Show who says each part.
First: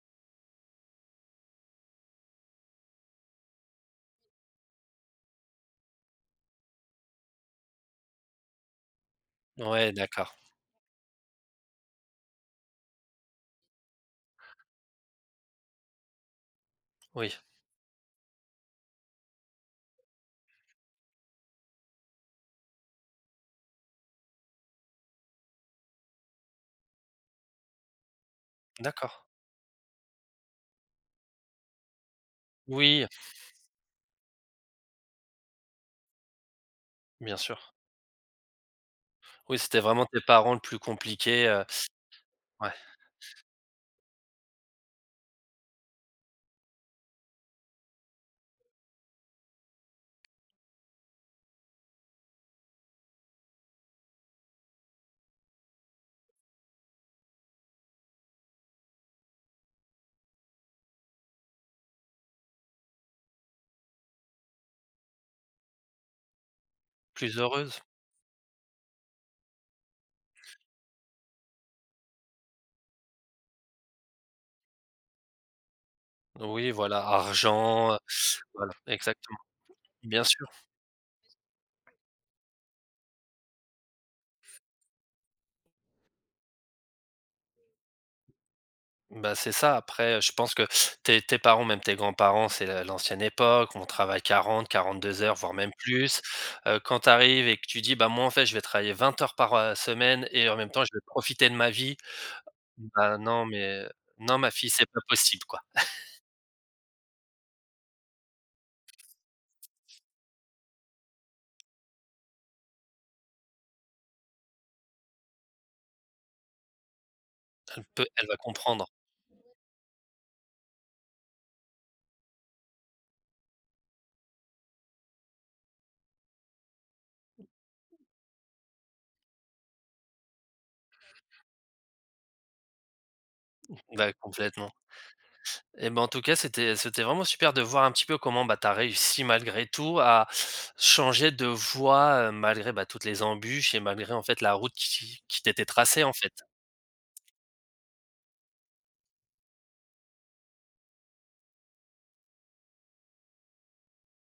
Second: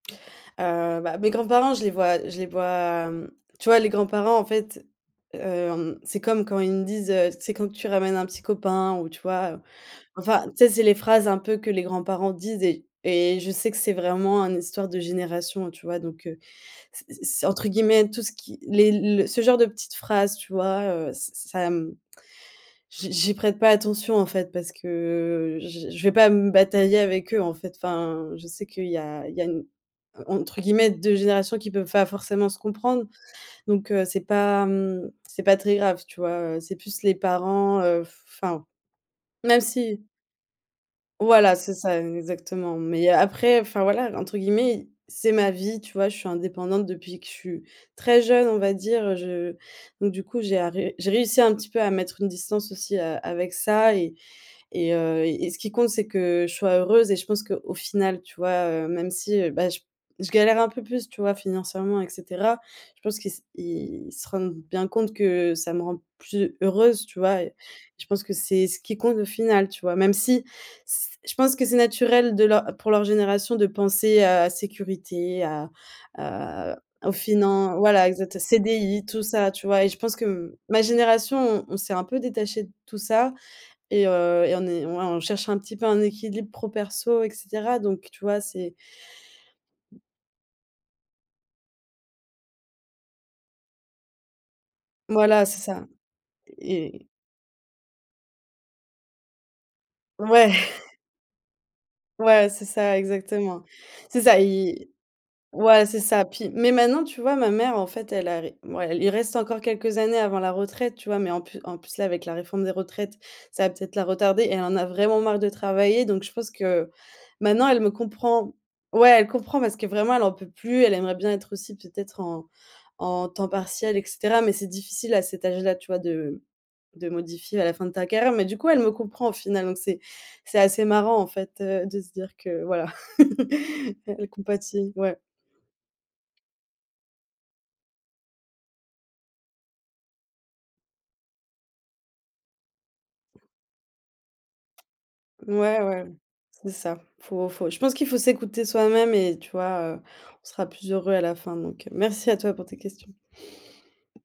Speaker 1: Heu, bah, mes grands-parents, je les vois je les vois, hem, tu vois? Les grands-parents, en fait, hem, c'est comme quand ils me disent: «Heu, c'est quand tu ramènes un petit copain?» Ou, tu vois? Heu,
Speaker 2: Ouais, d'accord.
Speaker 1: enfin, tu sais, c'est les phrases un peu que les grands-parents disent et et je sais que c'est vraiment un histoire de génération, heu, tu vois? Donc heu, c
Speaker 2: Oui.
Speaker 1: c'est, entre guillemets, tout ce qui les le ce genre de petites phrases, tu vois, heu, ç ça, mmh, j'y j'y prête pas attention, en fait, parce que j j je vais pas me batailler avec eux, en fait. Enfin, je sais qu'il y
Speaker 2: D'accord.
Speaker 1: a il y a une entre guillemets, «2 générations» qui peuvent pas forcément se comprendre,
Speaker 2: Oui.
Speaker 1: donc heu, c'est pas, mmh, c'est pas très grave, tu vois? Heu, c'est plus les
Speaker 2: Bien sûr.
Speaker 1: parents, heu, f enfin,
Speaker 2: Oui,
Speaker 1: même
Speaker 2: c'était
Speaker 1: si
Speaker 2: vraiment tes parents le plus compliqué,
Speaker 1: voilà,
Speaker 2: heu,
Speaker 1: c'est ça,
Speaker 2: ouais.
Speaker 1: exactement, mais après, enfin voilà, entre guillemets i «c'est ma vie», tu vois? Je suis indépendante depuis que je suis très jeune, on va dire, heu, je donc, du coup, j'ai arrê j'ai réussi un petit peu à mettre une distance aussi a avec ça, et et heu, et ce qui compte, c'est que je sois heureuse! Et je pense qu'au final, tu vois? Heu, même si, heu, bah, j je galère un peu plus, tu vois? Financièrement et cetera. Je pense qu'ils se ils se rendent bien compte que ça me rend plus heureuse, tu
Speaker 2: Plus
Speaker 1: vois? Et,
Speaker 2: heureuse?
Speaker 1: je pense que c'est ce qui compte au final, tu vois? Même si, s je pense que c'est naturel de leur pour leur génération de penser à sécurité, à
Speaker 2: Oui
Speaker 1: à à, heu,
Speaker 2: voilà!
Speaker 1: au finan
Speaker 2: Argent, heu,
Speaker 1: voila. Exacte heu,
Speaker 2: voilà,
Speaker 1: CDI, tout
Speaker 2: exactement.
Speaker 1: ça, tu vois? Et je pense
Speaker 2: Bien
Speaker 1: que,
Speaker 2: sûr!
Speaker 1: m ma génération, on on s'est un peu détachés de tout ça et heu, et on est ouais, on cherche un petit peu un équilibre pro perso et cetera, donc tu vois, c'est
Speaker 2: Bah, c'est ça! Après, je pense que tes tes parents, même tes grands-parents, c'est, heu, l'ancienne époque, on travaille 40-42 heures,
Speaker 1: voilà,
Speaker 2: voire
Speaker 1: c'est
Speaker 2: même
Speaker 1: ça
Speaker 2: plus, heu, quand
Speaker 1: et
Speaker 2: tu arrives et que tu dis: «Bah, moi, en fait, je vais travailler 20 heures par, heu, semaine et
Speaker 1: Ouais
Speaker 2: en même temps, je vais profiter de ma vie».
Speaker 1: ouais, c'est ça,
Speaker 2: «Bah, non
Speaker 1: exactement.
Speaker 2: mais
Speaker 1: C'est
Speaker 2: non
Speaker 1: ça,
Speaker 2: ma fille,
Speaker 1: ils
Speaker 2: c'est pas possible quoi!»
Speaker 1: ouais, c'est ça. Puis, mais maintenant, tu vois? Ma mère, en fait, elle arri mouais, elle il reste encore quelques années avant la retraite, tu vois? Mais en plus en plus, là, avec la réforme des retraites, ça va peut-être la retarder, elle en a vraiment marre de travailler, donc, pense que, maintenant, elle
Speaker 2: Elle
Speaker 1: me
Speaker 2: peut elle va
Speaker 1: comprend
Speaker 2: comprendre.
Speaker 1: ouais, elle comprend parce que vraiment, elle en peut plus. Elle aimerait bien être aussi peut-être en en temps partiel, et cetera, mais c'est difficile à cet âge-là, tu vois? De de modifier à la fin de ta carrière, mais du coup, elle me comprend, au final, donc, c'est c'est assez marrant, en fait, heu, de se dire que, voilà, e
Speaker 2: Bah,
Speaker 1: elle
Speaker 2: complètement.
Speaker 1: compatit ouais.
Speaker 2: Et bah, en tout cas, c'était c'était vraiment super de voir un petit peu comment bah, tu as réussi malgré tout, à changer de voie, heu, malgré bah, toutes les embûches, et malgré, en fait, la route qui qui t'était
Speaker 1: Mouais, ouais,
Speaker 2: tracée, en
Speaker 1: m
Speaker 2: fait.
Speaker 1: c'est ça. Faut faut je pense qu'il faut s'écouter soi-même et tu vois, heu, on sera plus heureux à la fin, donc heu, merci à toi pour tes questions.